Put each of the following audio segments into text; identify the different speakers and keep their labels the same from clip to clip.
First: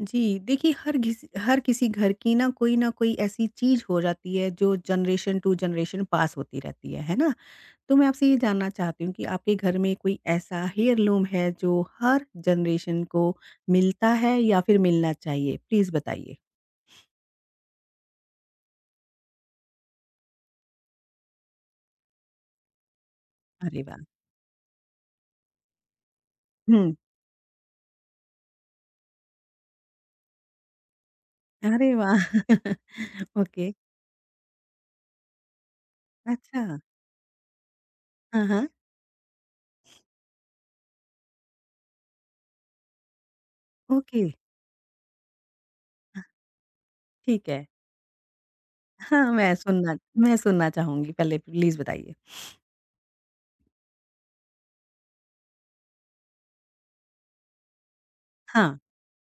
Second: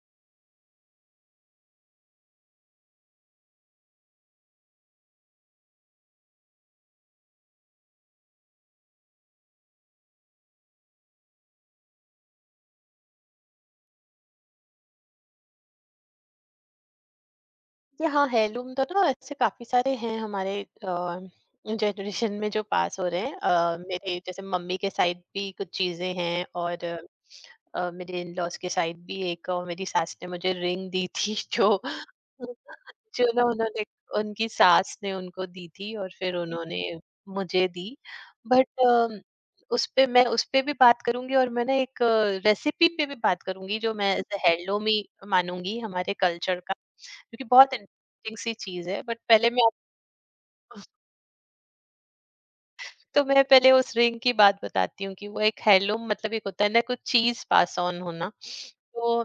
Speaker 1: जी, देखिए हर किसी घर की ना कोई ऐसी चीज़ हो जाती है जो जनरेशन टू जनरेशन पास होती रहती है ना? तो मैं आपसे ये जानना चाहती हूँ कि आपके घर में कोई ऐसा हेयरलूम है जो हर जनरेशन को मिलता है या फिर मिलना चाहिए? प्लीज़ बताइए।
Speaker 2: ये हाँ, हेirloom तो ना ऐसे काफ़ी सारे हैं हमारे जनरेशन में जो पास हो रहे हैं।
Speaker 1: अरे वाह!
Speaker 2: मेरे जैसे मम्मी के साइड भी कुछ चीज़ें हैं और
Speaker 1: हुँ,
Speaker 2: मेरे इन-लॉज़ के साइड भी एक मेरी सास ने मुझे रिंग दी थी
Speaker 1: अरे
Speaker 2: जो
Speaker 1: वाह!
Speaker 2: जो ना
Speaker 1: ओके,
Speaker 2: उन्होंने उनकी सास ने उनको दी थी और फिर
Speaker 1: अच्छा।
Speaker 2: उन्होंने मुझे दी।
Speaker 1: हाँ, हाँ,
Speaker 2: बट उसपे भी बात करूँगी और मैं ना एक रेसिपी पे भी बात करूँगी जो मैं
Speaker 1: ओके,
Speaker 2: एज़ अ हेirloom ही मानूँगी हमारे कल्चर का। क्योंकि
Speaker 1: ठीक है।
Speaker 2: बहुत इंटरेस्टिंग सी चीज़ है बट
Speaker 1: हाँ,
Speaker 2: पहले
Speaker 1: मैं
Speaker 2: मैं
Speaker 1: सुनना
Speaker 2: आपको
Speaker 1: मैं सुनना चाहूँगी पहले प्लीज़ बताइए।
Speaker 2: तो मैं पहले उस रिंग की बात बताती हूँ कि वो एक हैंडलूम मतलब एक होता है ना कुछ चीज़ पास ऑन होना।
Speaker 1: हाँ,
Speaker 2: तो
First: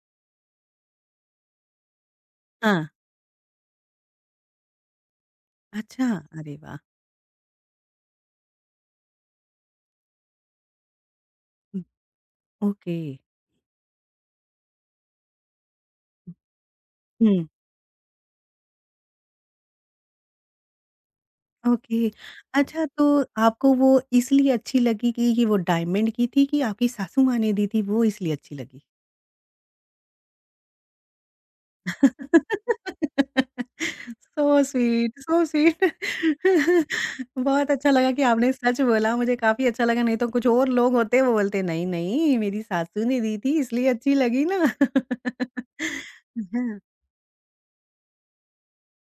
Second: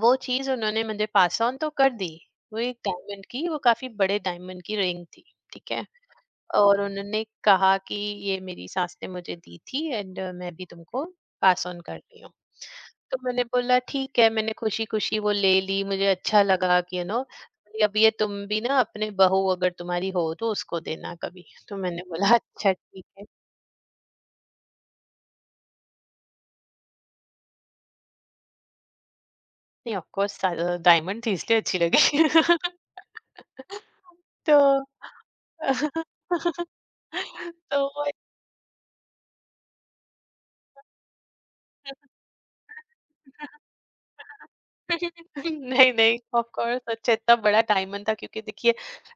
Speaker 2: वो चीज़ उन्होंने मुझे पास ऑन तो कर दी। वो एक
Speaker 1: हाँ,
Speaker 2: डायमंड की, वो काफी बड़े डायमंड की रिंग थी, ठीक है।
Speaker 1: अच्छा, अरे वाह!
Speaker 2: और उन्होंने कहा कि ये मेरी सास ने मुझे दी थी एंड मैं भी तुमको पास ऑन
Speaker 1: हुँ,
Speaker 2: कर रही हूँ।
Speaker 1: ओके।
Speaker 2: तो मैंने बोला ठीक है, मैंने खुशी खुशी वो ले ली। मुझे अच्छा लगा कि यू नो
Speaker 1: हुँ।
Speaker 2: अब ये तुम भी ना अपने बहू, अगर तुम्हारी हो तो उसको देना कभी। तो मैंने
Speaker 1: ओके।
Speaker 2: बोला अच्छा
Speaker 1: अच्छा
Speaker 2: ठीक
Speaker 1: तो
Speaker 2: है।
Speaker 1: आपको वो इसलिए अच्छी लगी कि वो डायमंड की थी कि आपकी सासू माँ ने दी थी वो इसलिए अच्छी लगी?
Speaker 2: नहीं ऑफ कोर्स डायमंड थी इसलिए अच्छी लगी।
Speaker 1: सो
Speaker 2: तो
Speaker 1: स्वीट, सो स्वीट। बहुत अच्छा
Speaker 2: तो
Speaker 1: लगा कि आपने सच बोला मुझे काफ़ी अच्छा लगा नहीं तो कुछ और लोग होते वो बोलते नहीं-नहीं मेरी सासू ने दी थी इसलिए अच्छी लगी ना।
Speaker 2: नहीं, नहीं, ऑफ़
Speaker 1: हाँ,
Speaker 2: कोर्स अच्छा इतना बड़ा डायमंड था, क्योंकि देखिए,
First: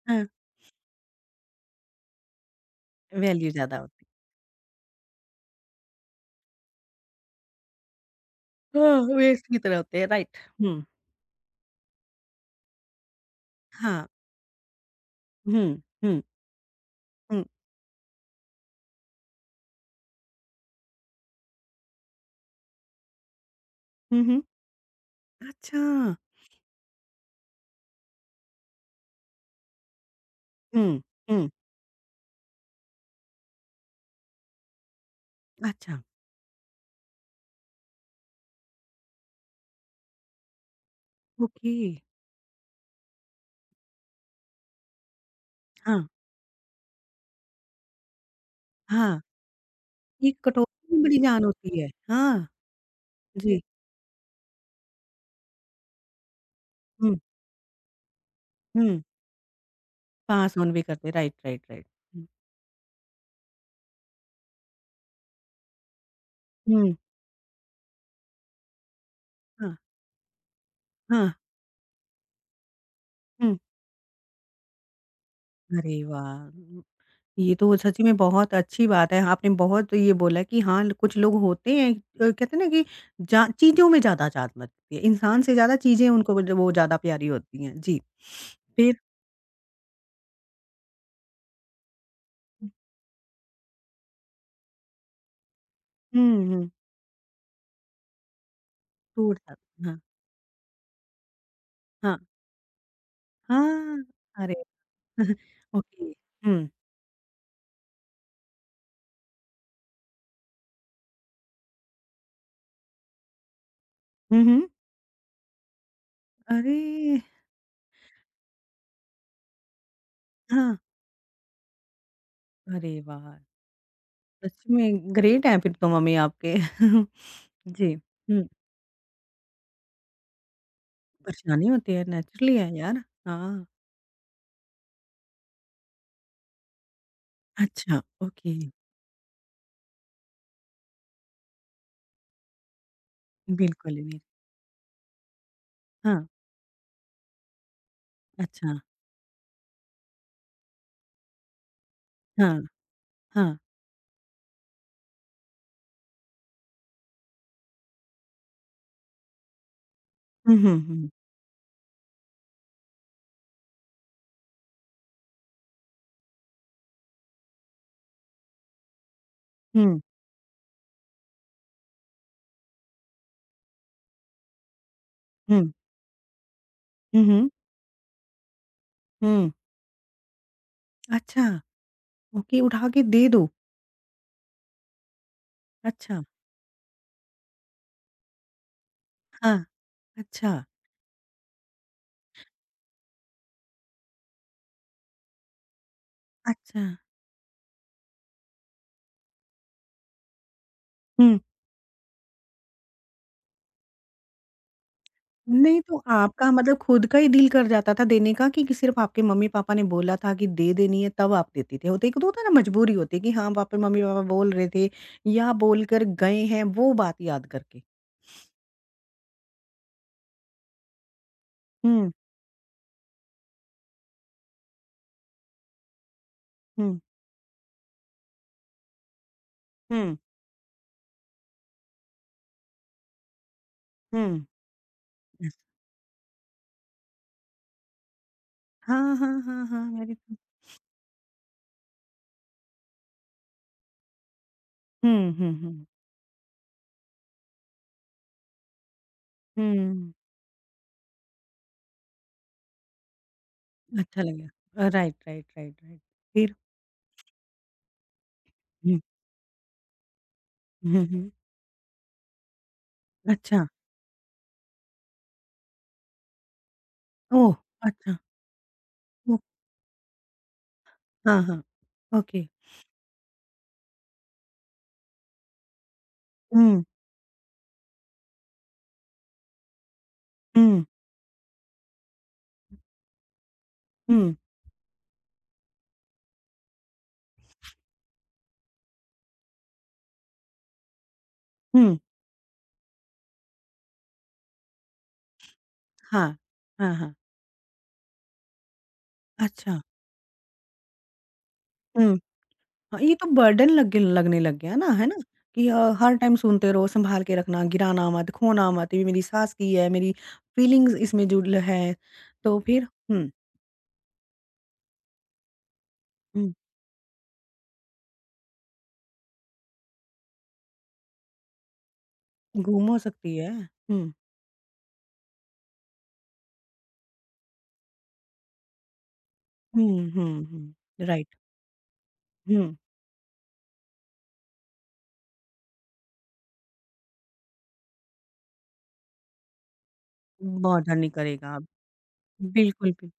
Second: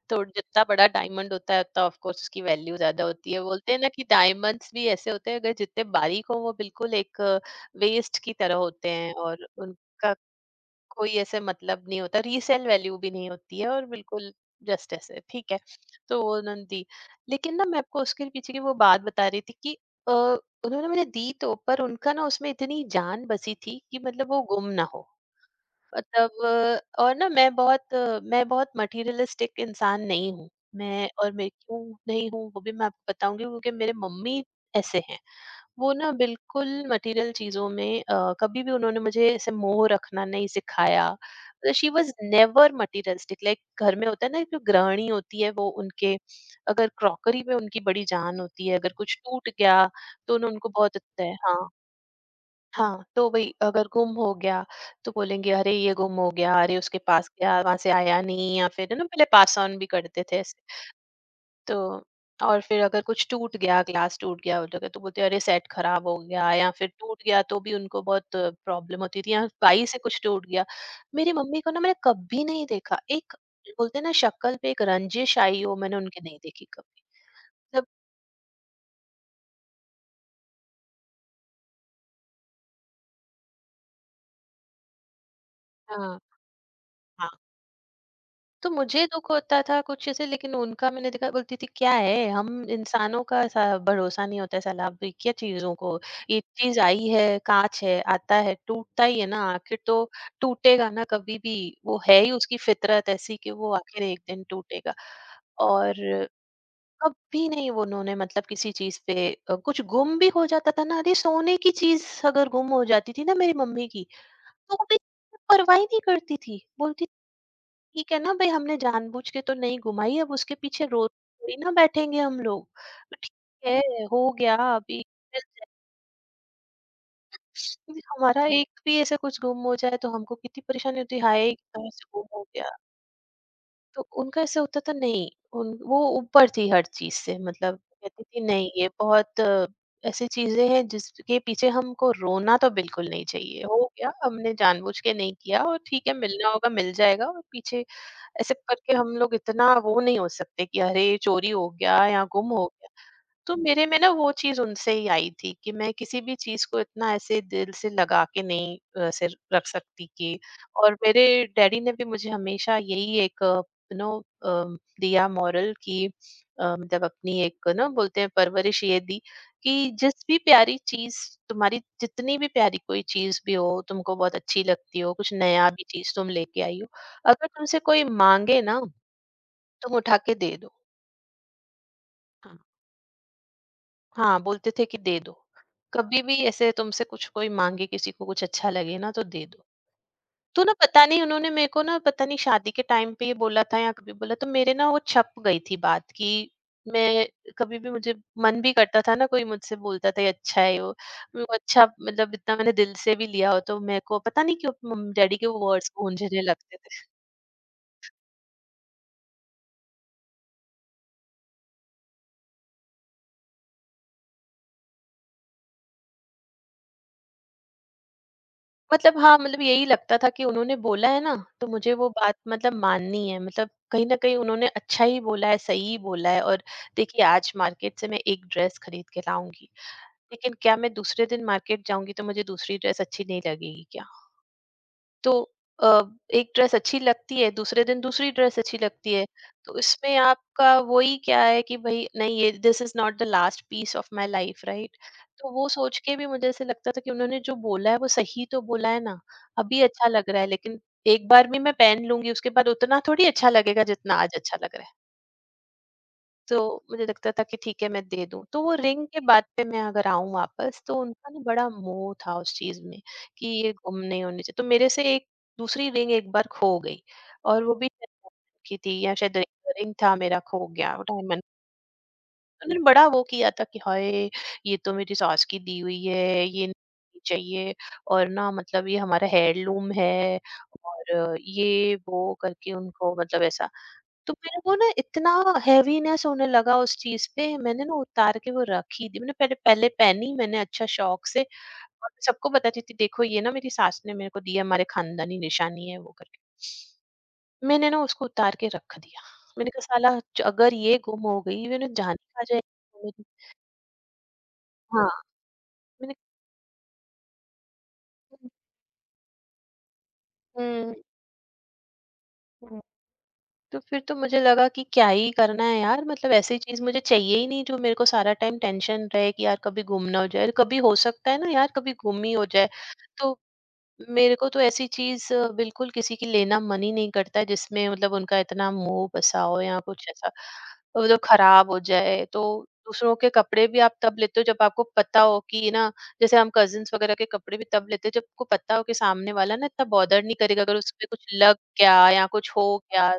Speaker 2: तो
Speaker 1: हाँ,
Speaker 2: जितना बड़ा डायमंड होता है उतना ऑफ़ कोर्स उसकी वैल्यू ज़्यादा होती है।
Speaker 1: वैल्यू
Speaker 2: बोलते
Speaker 1: ज़्यादा
Speaker 2: हैं ना
Speaker 1: होती।
Speaker 2: कि डायमंड्स भी ऐसे होते हैं, अगर जितने बारीक हों वो बिल्कुल एक वेस्ट की तरह होते
Speaker 1: हाँ,
Speaker 2: हैं
Speaker 1: वेस्ट
Speaker 2: और
Speaker 1: की तरह होते हैं,
Speaker 2: उनका
Speaker 1: राइट। हुँ।
Speaker 2: कोई ऐसे मतलब नहीं होता, रीसेल वैल्यू भी नहीं होती है और
Speaker 1: हाँ।
Speaker 2: बिल्कुल जस्ट ऐसे, ठीक है।
Speaker 1: हुँ, हुँ,
Speaker 2: तो वो उन्होंने दी।
Speaker 1: हुँ,
Speaker 2: लेकिन ना मैं आपको उसके पीछे की वो बात बता रही थी कि अ, उन्होंने मुझे दी तो, पर उनका ना उसमें इतनी जान बसी थी कि
Speaker 1: हुँ,
Speaker 2: मतलब वो
Speaker 1: हुँ।
Speaker 2: गुम ना हो।
Speaker 1: अच्छा।
Speaker 2: मतलब और ना मैं बहुत मटेरियलिस्टिक इंसान नहीं हूँ।
Speaker 1: हुँ, हुँ।
Speaker 2: मैं क्यों नहीं हूँ वो भी मैं आपको बताऊंगी, क्योंकि मेरे मम्मी ऐसे हैं। वो
Speaker 1: अच्छा,
Speaker 2: ना बिल्कुल मटेरियल चीजों में कभी भी उन्होंने मुझे ऐसे मोह रखना नहीं सिखाया।
Speaker 1: Okay.
Speaker 2: She was never materialistic, like घर में होता है ना जो गृहिणी होती है वो
Speaker 1: हाँ,
Speaker 2: उनके, अगर क्रॉकरी में उनकी बड़ी जान होती है, अगर कुछ
Speaker 1: हाँ,
Speaker 2: टूट गया
Speaker 1: ये
Speaker 2: तो उन्हें उनको
Speaker 1: कटौती
Speaker 2: बहुत
Speaker 1: भी बड़ी
Speaker 2: अच्छा है।
Speaker 1: जान
Speaker 2: हाँ,
Speaker 1: होती है। हाँ,
Speaker 2: हाँ, तो वही
Speaker 1: जी।
Speaker 2: अगर गुम हो गया तो बोलेंगे अरे ये गुम हो गया, अरे उसके
Speaker 1: हुँ,
Speaker 2: पास गया वहाँ से आया नहीं, या फिर है
Speaker 1: हुँ,
Speaker 2: ना पहले पास ऑन भी करते थे
Speaker 1: पास
Speaker 2: ऐसे।
Speaker 1: ऑन भी करते राइट, राइट, राइट।
Speaker 2: तो
Speaker 1: हुँ,
Speaker 2: और फिर अगर कुछ टूट गया, ग्लास टूट गया, वो लोग तो बोलते हैं अरे सेट खराब हो गया या फिर
Speaker 1: हुँ,
Speaker 2: टूट गया, तो भी उनको बहुत प्रॉब्लम होती थी, या
Speaker 1: हाँ,
Speaker 2: काई से कुछ टूट गया।
Speaker 1: हाँ,
Speaker 2: मेरी मम्मी को ना मैंने कभी नहीं देखा, एक
Speaker 1: हुँ।
Speaker 2: बोलते हैं ना शक्ल पे एक रंजिश आई हो,
Speaker 1: अरे
Speaker 2: मैंने उनकी नहीं देखी
Speaker 1: वाह!
Speaker 2: कभी।
Speaker 1: ये तो
Speaker 2: मतलब
Speaker 1: सच में बहुत अच्छी बात है। आपने बहुत तो ये बोला कि हाँ, कुछ लोग होते हैं कहते हैं ना कि जा चीज़ों में ज़्यादा जात लगती है। इंसान से ज़्यादा चीज़ें
Speaker 2: हाँ।
Speaker 1: उनको वो ज़्यादा प्यारी होती हैं। जी।
Speaker 2: तो
Speaker 1: फिर
Speaker 2: मुझे दुःख होता था कुछ ऐसे, लेकिन उनका मैंने देखा बोलती थी क्या है, हम इंसानों का भरोसा नहीं होता है साला, अब क्या चीजों को। ये
Speaker 1: हुँ, हुँ,
Speaker 2: चीज आई है, कांच है, आता है टूटता ही है
Speaker 1: टूट
Speaker 2: ना आखिर
Speaker 1: जाता
Speaker 2: तो,
Speaker 1: हाँ,
Speaker 2: टूटेगा ना कभी भी, वो
Speaker 1: हाँ,
Speaker 2: है ही उसकी फितरत ऐसी कि वो आखिर
Speaker 1: हाँ।
Speaker 2: एक दिन
Speaker 1: अरे
Speaker 2: टूटेगा।
Speaker 1: ओके।
Speaker 2: और
Speaker 1: हुँ।
Speaker 2: कभी नहीं वो उन्होंने, मतलब किसी चीज पे कुछ गुम भी हो जाता था ना, अरे सोने की चीज अगर गुम हो जाती थी ना मेरी मम्मी की,
Speaker 1: हुँ, हुँ।
Speaker 2: तो वो भी परवाह ही नहीं करती थी।
Speaker 1: अरे!
Speaker 2: बोलती ठीक है ना भाई, हमने जानबूझ के तो नहीं घुमाई, अब उसके
Speaker 1: हाँ।
Speaker 2: पीछे रोज थोड़ी ना बैठेंगे हम लोग।
Speaker 1: अरे
Speaker 2: तो ठीक
Speaker 1: वाह!
Speaker 2: है हो
Speaker 1: सच
Speaker 2: गया अभी,
Speaker 1: में ग्रेट हैं फिर तो मम्मी आपके। जी।
Speaker 2: क्योंकि
Speaker 1: हुँ,
Speaker 2: हमारा एक भी ऐसे कुछ गुम हो जाए तो हमको कितनी परेशानी होती है, हाय
Speaker 1: परेशानी
Speaker 2: कहाँ
Speaker 1: होती है
Speaker 2: से गुम हो
Speaker 1: नेचुरली है
Speaker 2: गया।
Speaker 1: यार। हाँ।
Speaker 2: तो उनका ऐसे होता था नहीं, उन वो ऊपर थी हर चीज से मतलब।
Speaker 1: अच्छा,
Speaker 2: कहती थी
Speaker 1: ओके।
Speaker 2: नहीं ये बहुत ऐसी चीजें हैं जिसके पीछे हमको रोना तो बिल्कुल नहीं चाहिए, हो
Speaker 1: बिल्कुल
Speaker 2: गया
Speaker 1: भी।
Speaker 2: हमने जानबूझ के नहीं किया और ठीक है,
Speaker 1: हाँ,
Speaker 2: मिलना होगा मिल जाएगा। और पीछे ऐसे
Speaker 1: अच्छा।
Speaker 2: करके हम लोग इतना वो नहीं हो सकते कि अरे चोरी हो गया या गुम
Speaker 1: हाँ,
Speaker 2: हो गया। तो
Speaker 1: हाँ।
Speaker 2: मेरे में ना वो चीज उनसे ही आई थी कि मैं किसी भी चीज को इतना ऐसे दिल से लगा के नहीं ऐसे रख सकती कि।
Speaker 1: हुँ, हुँ,
Speaker 2: और
Speaker 1: हुँ।
Speaker 2: मेरे डैडी ने भी मुझे हमेशा यही एक यू नो दिया मॉरल कि मतलब अपनी एक ना बोलते हैं परवरिश ये दी, कि
Speaker 1: हुँ,
Speaker 2: जिस भी प्यारी चीज तुम्हारी, जितनी भी प्यारी कोई चीज भी हो, तुमको बहुत अच्छी लगती हो, कुछ
Speaker 1: हुँ।
Speaker 2: नया भी चीज तुम लेके आई हो,
Speaker 1: हुँ,
Speaker 2: अगर
Speaker 1: हुँ।
Speaker 2: तुमसे कोई मांगे ना,
Speaker 1: हुँ।
Speaker 2: तुम उठा के दे दो।
Speaker 1: अच्छा,
Speaker 2: हाँ।
Speaker 1: ओके उठा के दे दो।
Speaker 2: हाँ, बोलते थे कि दे दो।
Speaker 1: अच्छा,
Speaker 2: कभी भी ऐसे तुमसे कुछ कोई माँगे, किसी को कुछ अच्छा लगे ना तो दे
Speaker 1: हाँ,
Speaker 2: दो। तो
Speaker 1: अच्छा,
Speaker 2: ना पता नहीं उन्होंने मेरे को ना पता नहीं शादी के टाइम पे ये बोला था या कभी बोला, तो मेरे ना वो छप गई थी बात कि
Speaker 1: अच्छा।
Speaker 2: मैं कभी भी, मुझे मन भी करता था ना कोई मुझसे बोलता था ये अच्छा है वो,
Speaker 1: हुँ।
Speaker 2: मैं वो अच्छा मतलब इतना मैंने दिल से भी लिया हो तो मेरे को पता नहीं क्यों मम-डैडी के वो
Speaker 1: नहीं
Speaker 2: वर्ड्स
Speaker 1: तो
Speaker 2: गूँजने
Speaker 1: आपका मतलब
Speaker 2: लगते थे।
Speaker 1: खुद का ही दिल कर जाता था देने का कि सिर्फ़ आपके मम्मी-पापा ने बोला था कि दे देनी है तब आप देती थे? होता एक तो होता है ना मजबूरी होती है कि हाँ, पापा मम्मी-पापा बोल रहे थे या बोलकर गए हैं वो बात याद करके।
Speaker 2: मतलब हाँ, मतलब यही लगता था कि उन्होंने बोला है ना, तो मुझे वो
Speaker 1: हुँ,
Speaker 2: बात मतलब माननी है। मतलब कहीं न कहीं उन्होंने अच्छा ही बोला है, सही ही बोला है। और
Speaker 1: हुँ,
Speaker 2: देखिए, आज मार्केट से मैं एक ड्रेस खरीद के लाऊँगी,
Speaker 1: हुँ,
Speaker 2: लेकिन क्या मैं दूसरे दिन मार्केट जाऊँगी तो मुझे दूसरी ड्रेस अच्छी नहीं लगेगी क्या?
Speaker 1: हुँ।
Speaker 2: तो
Speaker 1: यस।
Speaker 2: अ, एक ड्रेस अच्छी लगती है, दूसरे दिन दूसरी ड्रेस अच्छी लगती
Speaker 1: हाँ,
Speaker 2: है।
Speaker 1: हाँ, हाँ,
Speaker 2: तो
Speaker 1: हाँ, मेरी
Speaker 2: इसमें
Speaker 1: तो
Speaker 2: आपका वही क्या है कि भई नहीं ये, this is not the last piece of my life right?
Speaker 1: हुँ,
Speaker 2: तो
Speaker 1: हुँ,
Speaker 2: वो
Speaker 1: हुँ,
Speaker 2: सोच के भी मुझे ऐसे लगता था कि उन्होंने जो बोला है वो सही तो बोला है ना, अभी अच्छा
Speaker 1: हुँ।
Speaker 2: लग रहा है, लेकिन एक बार भी मैं पहन लूँगी उसके बाद उतना थोड़ी अच्छा लगेगा जितना
Speaker 1: अच्छा
Speaker 2: आज
Speaker 1: लगा।
Speaker 2: अच्छा लग रहा है।
Speaker 1: Right, right, right, right. फिर?
Speaker 2: तो मुझे लगता था कि ठीक है मैं दे दूँ। तो वो
Speaker 1: हुँ,
Speaker 2: रिंग के बात पे मैं अगर आऊँ वापस, तो
Speaker 1: हुँ,
Speaker 2: उनका
Speaker 1: हुँ।
Speaker 2: ना बड़ा मोह था उस चीज़ में कि
Speaker 1: अच्छा।
Speaker 2: ये गुम नहीं होनी चाहिए। तो मेरे से एक दूसरी रिंग एक बार खो गई,
Speaker 1: ओह!
Speaker 2: और वो भी
Speaker 1: अच्छा।
Speaker 2: diamond की थी, या शायद
Speaker 1: ओह!
Speaker 2: रिंग था मेरा खो गया
Speaker 1: हाँ,
Speaker 2: डायमंड।
Speaker 1: हाँ। ओके।
Speaker 2: उन्होंने बड़ा वो किया था कि हाय! ये तो मेरी सास की दी हुई है, ये
Speaker 1: हुँ,
Speaker 2: नहीं चाहिए और ना, मतलब ये हमारा हेयरलूम है,
Speaker 1: हुँ,
Speaker 2: और ये वो करके उनको मतलब ऐसा। तो
Speaker 1: हुँ,
Speaker 2: मेरे को ना इतना हेवीनेस होने लगा उस चीज पे, मैंने ना उतार के वो रख ही दी। मैंने पहले पहले पहनी, मैंने अच्छा शौक से,
Speaker 1: हुँ।
Speaker 2: और मैं सबको बताती थी देखो ये ना मेरी सास ने मेरे को दिया, हमारे खानदानी निशानी है वो
Speaker 1: हाँ।
Speaker 2: करके।
Speaker 1: हाँ, हाँ।
Speaker 2: मैंने ना उसको उतार के रख दिया। मैंने
Speaker 1: अच्छा,
Speaker 2: कहा साला अगर ये गुम हो गई, मैंने जान
Speaker 1: हुँ।
Speaker 2: ही खा
Speaker 1: हाँ,
Speaker 2: जाएगी
Speaker 1: ये
Speaker 2: मेरी।
Speaker 1: तो बर्डन लग लगने लग गया ना, है
Speaker 2: हाँ
Speaker 1: ना? कि
Speaker 2: मैंने,
Speaker 1: हर टाइम सुनते रहो, संभाल के रखना, गिराना मत, खोना मत, ये मेरी सास की है, मेरी
Speaker 2: हम्म
Speaker 1: फीलिंग्स इसमें जुड़ है। तो
Speaker 2: हम्म,
Speaker 1: फिर हुँ,
Speaker 2: तो फिर तो मुझे लगा कि क्या ही करना है यार, मतलब
Speaker 1: हुँ,
Speaker 2: ऐसी चीज मुझे चाहिए ही नहीं जो मेरे को सारा टाइम टेंशन रहे कि यार कभी गुम ना हो जाए, कभी हो सकता है ना यार कभी गुम ही हो जाए।
Speaker 1: गुम हो सकती
Speaker 2: तो
Speaker 1: है। हुँ,
Speaker 2: मेरे को तो ऐसी चीज बिल्कुल किसी की लेना मन ही नहीं करता है जिसमें मतलब उनका इतना मोह बसा हो, या कुछ
Speaker 1: हुँ,
Speaker 2: ऐसा
Speaker 1: हुँ, हुँ,
Speaker 2: मतलब
Speaker 1: राइट।
Speaker 2: खराब हो जाए तो।
Speaker 1: हुँ,
Speaker 2: दूसरों के कपड़े भी आप तब लेते हो जब आपको पता हो कि ना, जैसे हम कजिन्स वगैरह के कपड़े भी तब लेते हैं जब आपको पता हो कि सामने वाला ना इतना बॉदर नहीं करेगा अगर उस
Speaker 1: बॉदर
Speaker 2: पे
Speaker 1: नहीं
Speaker 2: कुछ
Speaker 1: करेगा
Speaker 2: लग
Speaker 1: अब।
Speaker 2: गया या कुछ हो
Speaker 1: बिल्कुल, बिल्कुल,
Speaker 2: गया।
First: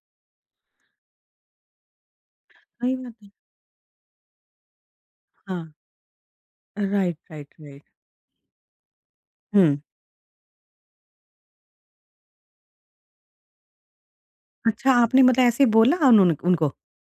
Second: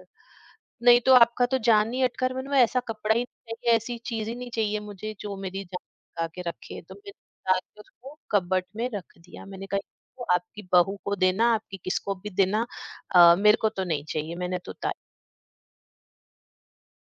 Speaker 2: नहीं तो आपका तो जान नहीं अटका। और मैंने बोला, ऐसा
Speaker 1: सही बात
Speaker 2: कपड़ा ही
Speaker 1: है।
Speaker 2: नहीं चाहिए, ऐसी चीज़ ही नहीं चाहिए मुझे जो
Speaker 1: हाँ,
Speaker 2: मेरी जान अटका के रखे। तो मैंने
Speaker 1: राइट, राइट,
Speaker 2: निकाल के
Speaker 1: राइट।
Speaker 2: उसको कबर्ड में रख दिया। मैंने
Speaker 1: हुँ,
Speaker 2: कहा इसको आपकी बहू को देना, आपकी किसको भी देना, मेरे को तो नहीं चाहिए, मैंने तो
Speaker 1: अच्छा
Speaker 2: उतार।
Speaker 1: आपने मतलब ऐसे बोला उन्होंने उनको?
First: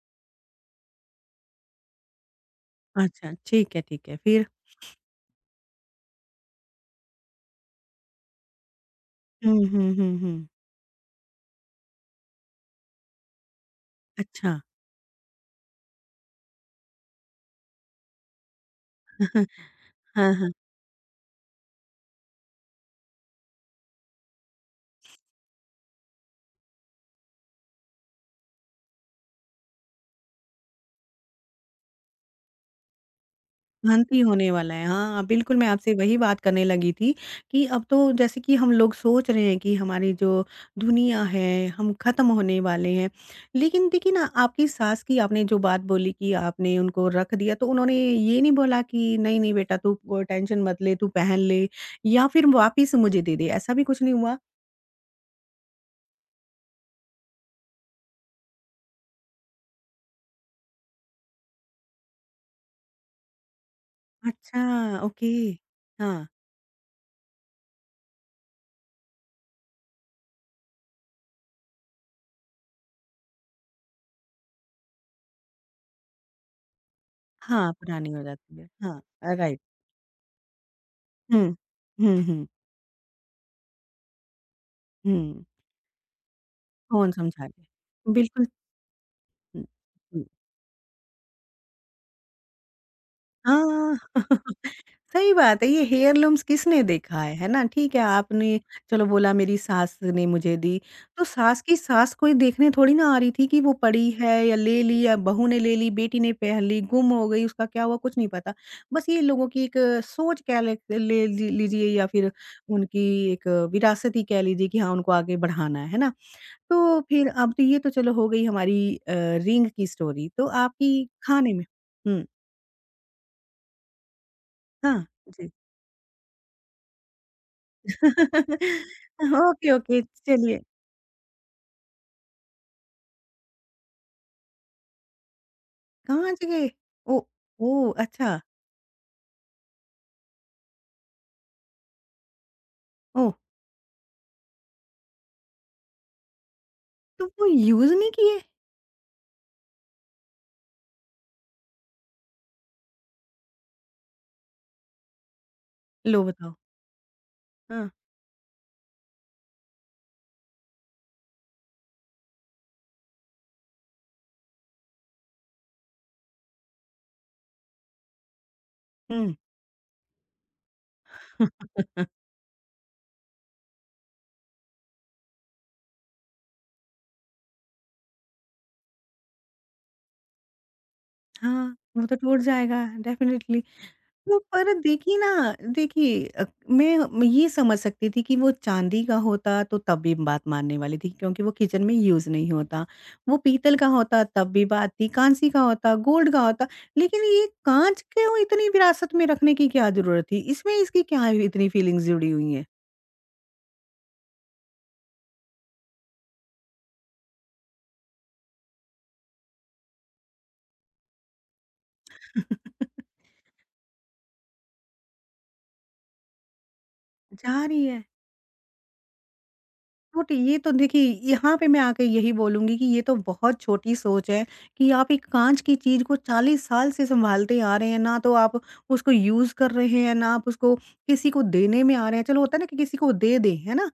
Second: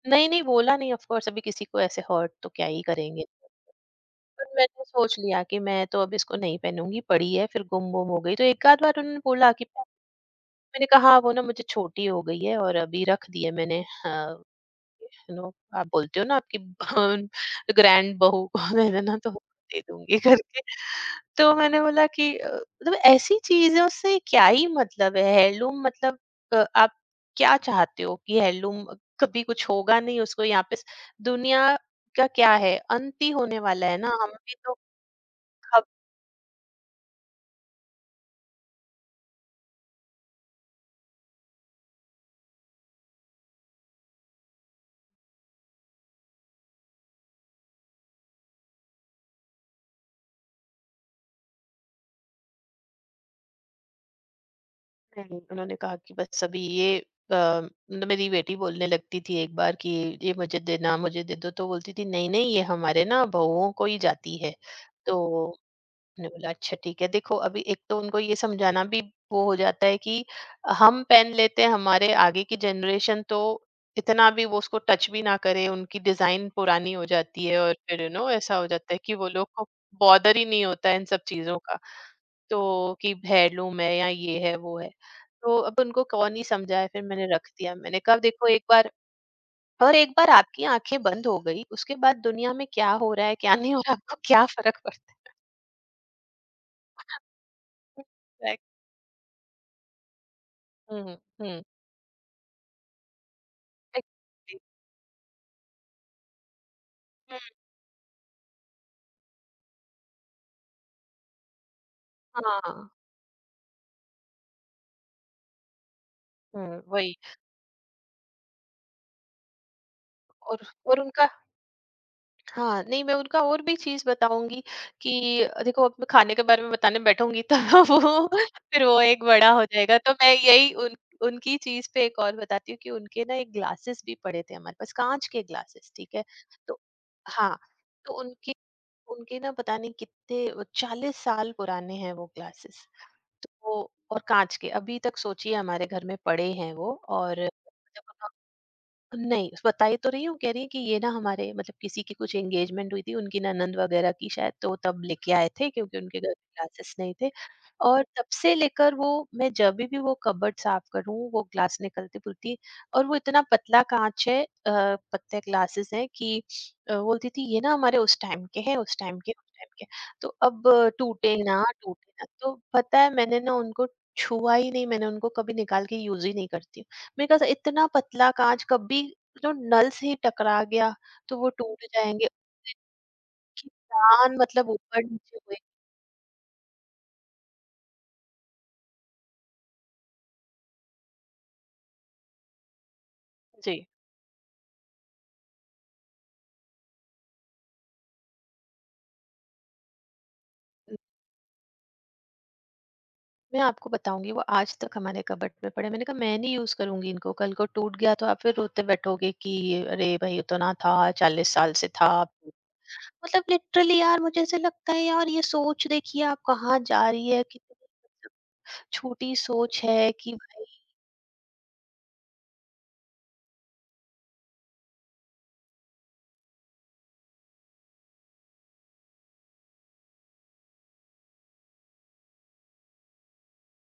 Speaker 2: नहीं, नहीं बोला नहीं ऑफ कोर्स, अभी किसी को ऐसे हर्ट तो क्या ही करेंगे।
Speaker 1: अच्छा, ठीक है, फिर?
Speaker 2: पर मैंने सोच लिया कि मैं तो अब इसको नहीं पहनूँगी, पड़ी है फिर, गुम-वुम हो गई। तो एक आध बार उन्होंने बोला कि
Speaker 1: हुँ, हुँ, हुँ, हुँ।
Speaker 2: मैंने कहा हाँ, वो ना मुझे छोटी हो गई है और अभी रख दी है मैंने। हाँ।
Speaker 1: अच्छा।
Speaker 2: यू नो आप बोलते हो ना आपकी ग्रैंड बहू को मैंने ना तो दे दूंगी
Speaker 1: हाँ, हाँ।
Speaker 2: करके। तो मैंने बोला कि मतलब ऐसी चीजों से क्या ही मतलब है, हेirloom मतलब आप क्या चाहते हो कि हेirloom कभी कुछ होगा नहीं उसको यहाँ पे दुनिया का क्या है, अंत ही होने वाला है ना,
Speaker 1: भ्रांति
Speaker 2: हम
Speaker 1: होने
Speaker 2: भी
Speaker 1: वाला
Speaker 2: तो।
Speaker 1: है। हाँ, बिल्कुल मैं आपसे वही बात करने लगी थी कि अब तो जैसे कि हम लोग सोच रहे हैं कि हमारी जो दुनिया है, हम ख़त्म होने वाले हैं। लेकिन देखिए ना, आपकी सास की आपने जो बात बोली कि आपने उनको रख दिया, तो उन्होंने ये नहीं बोला कि नहीं-नहीं बेटा तू टेंशन मत ले, तू पहन ले या फिर वापिस मुझे दे दे, ऐसा भी कुछ नहीं हुआ?
Speaker 2: नहीं, उन्होंने कहा कि बस अभी ये मतलब मेरी बेटी बोलने लगती थी एक बार कि ये मुझे देना, मुझे दे दो, तो बोलती थी। नहीं नहीं ये हमारे ना बहुओं को ही जाती है।
Speaker 1: अच्छा,
Speaker 2: तो
Speaker 1: ओके। हाँ,
Speaker 2: मैंने बोला, अच्छा ठीक है, देखो अभी एक तो उनको ये समझाना भी वो हो जाता है कि हम पेन लेते हैं, हमारे आगे की जनरेशन तो इतना भी वो उसको टच भी ना करे। उनकी डिजाइन पुरानी हो जाती है
Speaker 1: हाँ,
Speaker 2: और फिर यू
Speaker 1: पुरानी हो
Speaker 2: नो ऐसा
Speaker 1: जाती है।
Speaker 2: हो जाता
Speaker 1: हाँ,
Speaker 2: है कि वो लोग
Speaker 1: राइट।
Speaker 2: को बॉदर ही नहीं होता है इन सब
Speaker 1: हुँ।
Speaker 2: चीजों का,
Speaker 1: हुँ, हुँ,
Speaker 2: तो कि हेirloom है या ये है, वो है।
Speaker 1: हुँ।
Speaker 2: तो अब उनको कौन ही समझाए। फिर
Speaker 1: कौन
Speaker 2: मैंने
Speaker 1: समझा
Speaker 2: रख
Speaker 1: ले?
Speaker 2: दिया। मैंने कहा, देखो
Speaker 1: बिल्कुल
Speaker 2: एक बार,
Speaker 1: हुँ,
Speaker 2: और एक
Speaker 1: हुँ।
Speaker 2: बार आपकी आँखें बंद हो गई, उसके बाद दुनिया में क्या हो रहा है, क्या नहीं हो रहा है, आपको
Speaker 1: हाँ।
Speaker 2: क्या फ़र्क पड़ता
Speaker 1: सही
Speaker 2: है?
Speaker 1: बात है, ये हेयरलूम्स किसने देखा है ना? ठीक है, आपने
Speaker 2: राइट।
Speaker 1: चलो बोला मेरी सास ने मुझे दी,
Speaker 2: हुँ,
Speaker 1: तो सास
Speaker 2: हुँ,
Speaker 1: की सास कोई देखने थोड़ी ना आ रही थी कि वो पड़ी है या
Speaker 2: एग्ज़ैक्टली।
Speaker 1: ले ली या बहू ने ले ली, बेटी ने पहन ली, गुम हो
Speaker 2: हुँ,
Speaker 1: गई, उसका क्या हुआ कुछ नहीं पता। बस ये लोगों की एक सोच कह ले ले ली लीजिए या फिर
Speaker 2: हाँ,
Speaker 1: उनकी एक विरासत ही कह लीजिए कि हाँ, उनको आगे बढ़ाना है ना?
Speaker 2: हुँ,
Speaker 1: तो
Speaker 2: वही।
Speaker 1: फिर अब तो ये तो चलो हो गई हमारी रिंग की स्टोरी, तो
Speaker 2: और
Speaker 1: आपकी
Speaker 2: उनका।
Speaker 1: खाने में हुँ,
Speaker 2: हाँ, नहीं मैं उनका और भी चीज़ बताऊँगी
Speaker 1: हाँ।
Speaker 2: कि देखो अब मैं खाने के बारे में बताने बैठूँगी तो वो फिर वो एक बड़ा हो
Speaker 1: ओके,
Speaker 2: जाएगा।
Speaker 1: ओके,
Speaker 2: तो मैं
Speaker 1: चलिए।
Speaker 2: यही उन उनकी चीज़ पे एक और बताती हूँ कि उनके ना एक ग्लासेस भी पड़े थे हमारे पास, काँच के ग्लासेस, ठीक है?
Speaker 1: काँच के?
Speaker 2: तो
Speaker 1: ओ
Speaker 2: हाँ,
Speaker 1: ओह!
Speaker 2: तो
Speaker 1: अच्छा।
Speaker 2: उनके उनके ना पता नहीं कितने 40 साल पुराने हैं वो ग्लासेस।
Speaker 1: ओह!
Speaker 2: तो वो और काँच के, अभी तक सोचिए हमारे घर में पड़े हैं वो
Speaker 1: तो वो
Speaker 2: और
Speaker 1: यूज़ नहीं किए?
Speaker 2: नहीं, बताई तो रही हूँ, कह रही है कि ये ना हमारे मतलब किसी की कुछ एंगेजमेंट हुई थी, उनकी ननंद वगैरह की शायद, तो तब लेके आए थे क्योंकि उनके
Speaker 1: लो
Speaker 2: घर में
Speaker 1: बताओ।
Speaker 2: ग्लासेस नहीं थे।
Speaker 1: हाँ।
Speaker 2: और तब से लेकर वो मैं जभी भी वो कबर्ड साफ करूँ, वो ग्लास निकलती-पुलती और वो इतना पतला काँच है, पतले ग्लासेस हैं कि बोलती थी, "ये ना हमारे उस टाइम के हैं, उस टाइम के,
Speaker 1: हुँ।
Speaker 2: उस टाइम के। तो अब टूटे ना, टूटे ना।" तो पता है मैंने ना उनको छुआ ही नहीं, मैंने उनको कभी निकाल के यूज़ ही नहीं करती हूँ। मेरे ख्याल से इतना पतला कांच कभी जो नल से ही टकरा गया तो वो
Speaker 1: हाँ,
Speaker 2: टूट
Speaker 1: वो तो
Speaker 2: जाएँगे।
Speaker 1: टूट जाएगा डेफ़िनेटली।
Speaker 2: उनकी जान
Speaker 1: वो
Speaker 2: मतलब
Speaker 1: पर देखिए
Speaker 2: ऊपर-नीचे
Speaker 1: ना,
Speaker 2: हुई।
Speaker 1: देखिए मैं ये समझ सकती थी कि वो चांदी का होता तो तब भी बात मानने वाली थी क्योंकि वो किचन में यूज़ नहीं होता। वो पीतल
Speaker 2: जी।
Speaker 1: का होता तब भी बात थी, काँसी का होता, गोल्ड का होता, लेकिन ये काँच क्यों इतनी विरासत में रखने की क्या ज़रूरत थी? इसमें इसकी क्या इतनी फीलिंग्स जुड़ी हुई हैं?
Speaker 2: मैं आपको बताऊँगी वो आज तक हमारे कबर्ड में पड़े हैं। मैंने कहा, मैं नहीं यूज़ करूँगी इनको, कल को टूट गया तो आप फिर रोते बैठोगे कि अरे भई ये तो ना था, 40 साल से था। मतलब लिटरली यार, मुझे ऐसा लगता है यार, ये सोच देखिए आप कहाँ जा रही है,
Speaker 1: जा
Speaker 2: कितनी
Speaker 1: रही है।
Speaker 2: मतलब छोटी सोच है कि
Speaker 1: छोटी ये
Speaker 2: भाई।
Speaker 1: तो देखिए यहाँ पे मैं आके यही बोलूँगी कि ये तो बहुत छोटी सोच है कि आप एक काँच की चीज़ को 40 साल से सँभालते आ रहे हैं, ना तो आप उसको यूज़ कर रहे हैं, ना आप उसको किसी को देने में आ रहे हैं। चलो होता है ना कि किसी को दे दें, है ना?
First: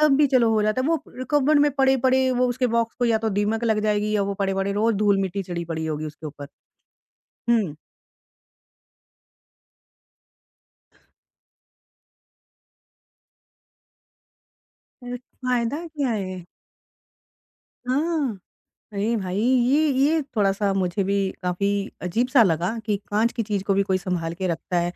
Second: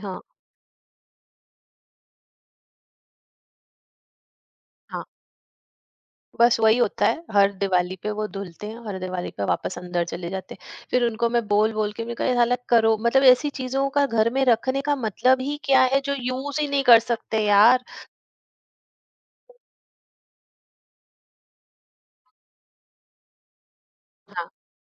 Speaker 1: तब
Speaker 2: हाँ,
Speaker 1: भी चलो हो जाता है। वो कबर्ड में पड़े-पड़े वो उसके बॉक्स को या तो दीमक लग जाएगी या वो पड़े-पड़े रोज़
Speaker 2: हाँ।
Speaker 1: धूल-मिट्टी चढ़ी पड़ी होगी उसके ऊपर।
Speaker 2: बस वही होता है, हर
Speaker 1: हुँ,
Speaker 2: दिवाली पे वो धुलते हैं, हर दिवाली पे वापस अंदर चले जाते हैं। फिर उनको मैं बोल-बोल के मैंने कहा, "ये साला करो।" मतलब ऐसी चीज़ों का घर में रखने का मतलब ही क्या
Speaker 1: फ़ायदा
Speaker 2: है
Speaker 1: क्या
Speaker 2: जो
Speaker 1: है?
Speaker 2: यूज़ ही नहीं कर सकते यार।
Speaker 1: हाँ। अरे भाई! ये थोड़ा-सा मुझे भी काफ़ी अजीब-सा लगा कि काँच की चीज़ को भी कोई सँभाल के
Speaker 2: हाँ।
Speaker 1: रखता है।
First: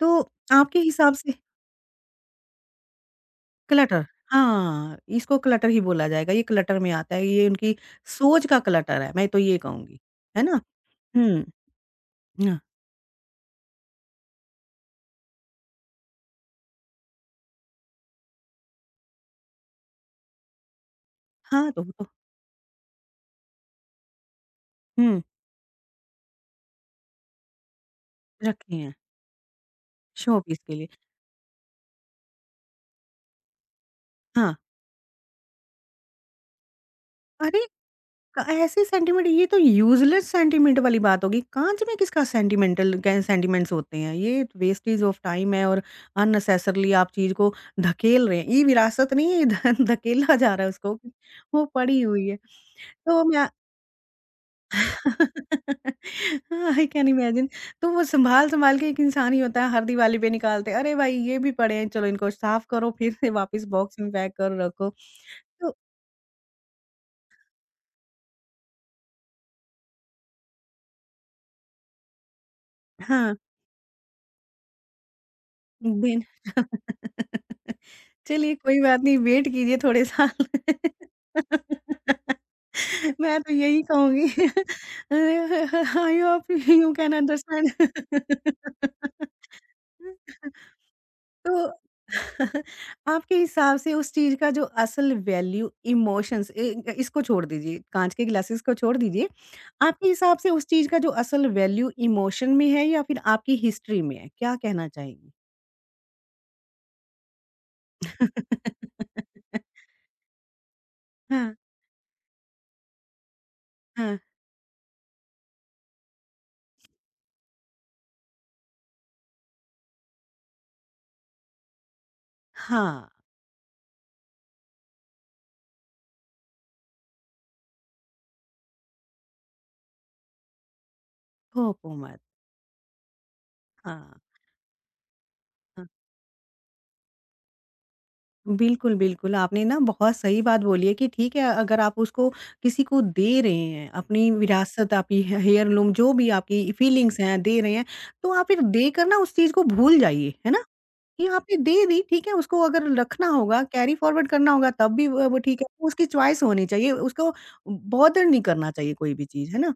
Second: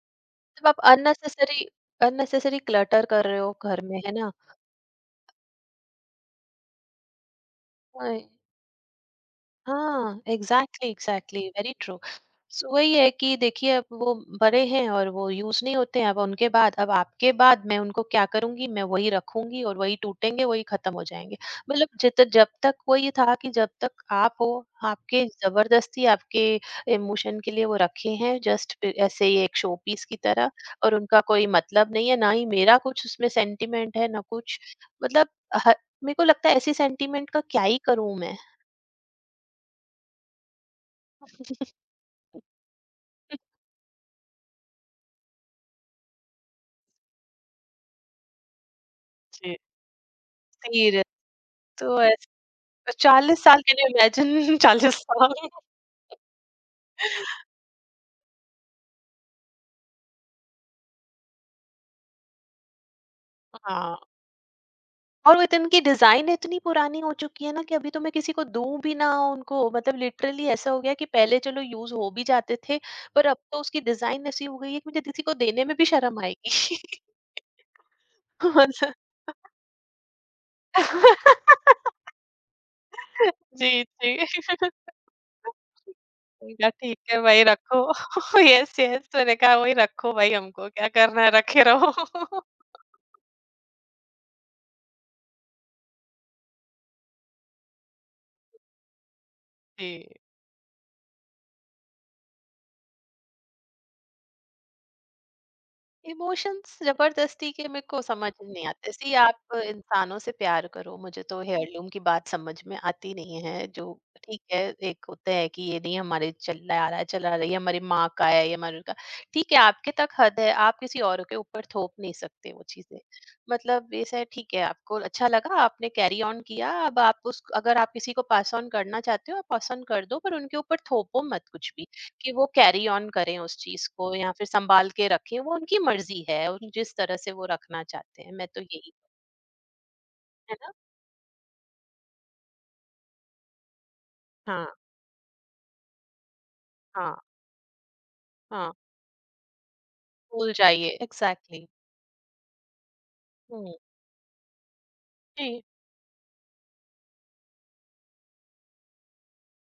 Speaker 1: तो
Speaker 2: मतलब आप
Speaker 1: आपके हिसाब से
Speaker 2: अननेसेसरी अननेसेसरी क्लटर कर रहे हो घर में,
Speaker 1: क्लटर
Speaker 2: है ना?
Speaker 1: हाँ, इसको क्लटर ही बोला जाएगा, ये क्लटर में आता है, ये उनकी
Speaker 2: अय,
Speaker 1: सोच का क्लटर है, मैं तो ये कहूँगी।
Speaker 2: हाँ,
Speaker 1: है ना?
Speaker 2: एग्जैक्टली,
Speaker 1: हुँ,
Speaker 2: एग्जैक्टली, वेरी ट्रू।
Speaker 1: हाँ।
Speaker 2: सो वही है कि देखिए अब वो बड़े हैं और वो यूज़ नहीं होते हैं, अब उनके बाद अब आपके बाद मैं उनको क्या करूँगी। मैं वही रखूँगी और वही टूटेंगे, वही खत्म हो जाएँगे।
Speaker 1: हाँ, तो
Speaker 2: मतलब
Speaker 1: वो तो
Speaker 2: जित जब तक वो ये था कि जब तक आप हो,
Speaker 1: हुँ,
Speaker 2: आपके ज़बरदस्ती आपके इमोशन के लिए वो रखे हैं
Speaker 1: रखे
Speaker 2: जस्ट प
Speaker 1: हैं
Speaker 2: ऐसे ही एक शो पीस की
Speaker 1: शो
Speaker 2: तरह,
Speaker 1: पीस के लिए।
Speaker 2: और उनका कोई मतलब नहीं है, ना ही मेरा कुछ उसमें सेंटिमेंट है, ना
Speaker 1: हाँ,
Speaker 2: कुछ मतलब ह मेरे को लगता है ऐसे सेंटिमेंट का
Speaker 1: अरे!
Speaker 2: क्या ही करूँ मैं?
Speaker 1: क- ऐसे सेंटीमेंट ये तो यूजलेस सेंटीमेंट वाली बात होगी कांच में किसका सेंटीमेंटल सेंटीमेंट्स होते हैं ये तो वेस्टेज ऑफ टाइम है और अननेसेसरली आप चीज को धकेल रहे हैं ये विरासत नहीं है ये धकेला जा रहा है उसको
Speaker 2: तीर
Speaker 1: वो
Speaker 2: तो
Speaker 1: पड़ी हुई है
Speaker 2: ऐसे
Speaker 1: तो
Speaker 2: 40
Speaker 1: मैं
Speaker 2: साल कैन यू इमेजिन 40 साल।
Speaker 1: आई कैन इमेजिन तो वो संभाल संभाल के एक इंसान ही होता है हर दिवाली पे निकालते हैं, अरे भाई ये भी पड़े हैं चलो इनको साफ करो फिर से वापस
Speaker 2: हाँ,
Speaker 1: बॉक्स में पैक कर रखो
Speaker 2: और वो
Speaker 1: तो
Speaker 2: इनकी डिजाइन इतनी पुरानी हो चुकी है ना कि अभी तो मैं किसी को दूं भी ना उनको, मतलब लिटरली ऐसा हो गया कि पहले चलो यूज हो भी जाते थे, पर
Speaker 1: हाँ
Speaker 2: अब तो उसकी डिजाइन ऐसी हो गई है कि मुझे किसी को देने में भी
Speaker 1: दिन
Speaker 2: शर्म आएगी।
Speaker 1: चलिए कोई
Speaker 2: मतलब
Speaker 1: बात नहीं, वेट कीजिए थोड़े साल। मैं तो यही
Speaker 2: जी,
Speaker 1: कहूँगी
Speaker 2: जी।
Speaker 1: आई होप
Speaker 2: मैंने कहा
Speaker 1: यू
Speaker 2: ठीक
Speaker 1: कैन
Speaker 2: है भाई
Speaker 1: अंडरस्टैंड।
Speaker 2: रखो। यस, यस, मैंने कहा वही रखो भाई हमको क्या करना है रखे
Speaker 1: तो
Speaker 2: रहो।
Speaker 1: आपके हिसाब से उस चीज़ का जो असल वैल्यू इमोशंस इ इसको छोड़ दीजिए, काँच के ग्लासेस को छोड़ दीजिए।
Speaker 2: जी।
Speaker 1: आपके हिसाब से उस चीज़ का जो असल वैल्यू इमोशन में है या फिर आपकी हिस्ट्री में है? क्या कहना चाहेंगी?
Speaker 2: इमोशंस जबरदस्ती के मेरे को समझ नहीं आते, सी आप इंसानों से प्यार करो, मुझे तो
Speaker 1: हाँ,
Speaker 2: हेयरलूम की बात समझ में आती नहीं है। जो
Speaker 1: हाँ।
Speaker 2: ठीक है, एक होता है कि ये नहीं हमारे चला आ रहा है, चला रही है, हमारी माँ का है ये, हमारे का ठीक है, आपके तक हद है, आप किसी और के ऊपर थोप नहीं सकते वो चीजें।
Speaker 1: हाँ।
Speaker 2: मतलब ये है, ठीक है, आपको अच्छा लगा, आपने कैरी ऑन किया, अब आप उस अगर आप किसी को पास ऑन करना चाहते हो आप पास ऑन कर दो, पर उनके ऊपर थोपो मत कुछ भी
Speaker 1: थोपो मत।
Speaker 2: कि वो कैरी ऑन करें उस चीज को
Speaker 1: हाँ,
Speaker 2: या फिर संभाल के रखें। वो उनकी
Speaker 1: हाँ।
Speaker 2: मर्जी है और जिस तरह से वो रखना चाहते हैं, मैं तो यही,
Speaker 1: बिल्कुल, बिल्कुल, आपने ना बहुत सही
Speaker 2: है
Speaker 1: बात
Speaker 2: ना?
Speaker 1: बोली है कि ठीक है अगर आप उसको किसी को दे रहे हैं, अपनी
Speaker 2: हाँ,
Speaker 1: विरासत आपकी हे हेयरलूम जो भी आपकी
Speaker 2: हाँ,
Speaker 1: फीलिंग्स हैं, दे रहे हैं, तो आप फिर
Speaker 2: हाँ,
Speaker 1: देकर ना उस चीज़ को भूल जाइए, है
Speaker 2: भूल
Speaker 1: ना?
Speaker 2: जाइए,
Speaker 1: कि आपने
Speaker 2: एग्ज़ैक्टली।
Speaker 1: दे दी, ठीक है, उसको अगर रखना होगा,
Speaker 2: हुँ,
Speaker 1: कैरी फॉरवर्ड करना होगा तब भी वो ठीक
Speaker 2: जी।
Speaker 1: है, तो उसकी चॉइस होनी चाहिए, उसको बॉदर नहीं करना चाहिए कोई भी चीज़, है ना?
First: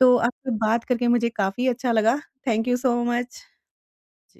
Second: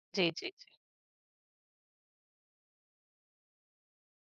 Speaker 1: तो
Speaker 2: जी,
Speaker 1: आपसे
Speaker 2: जी।
Speaker 1: बात करके मुझे काफ़ी अच्छा लगा। Thank you so much. Ji.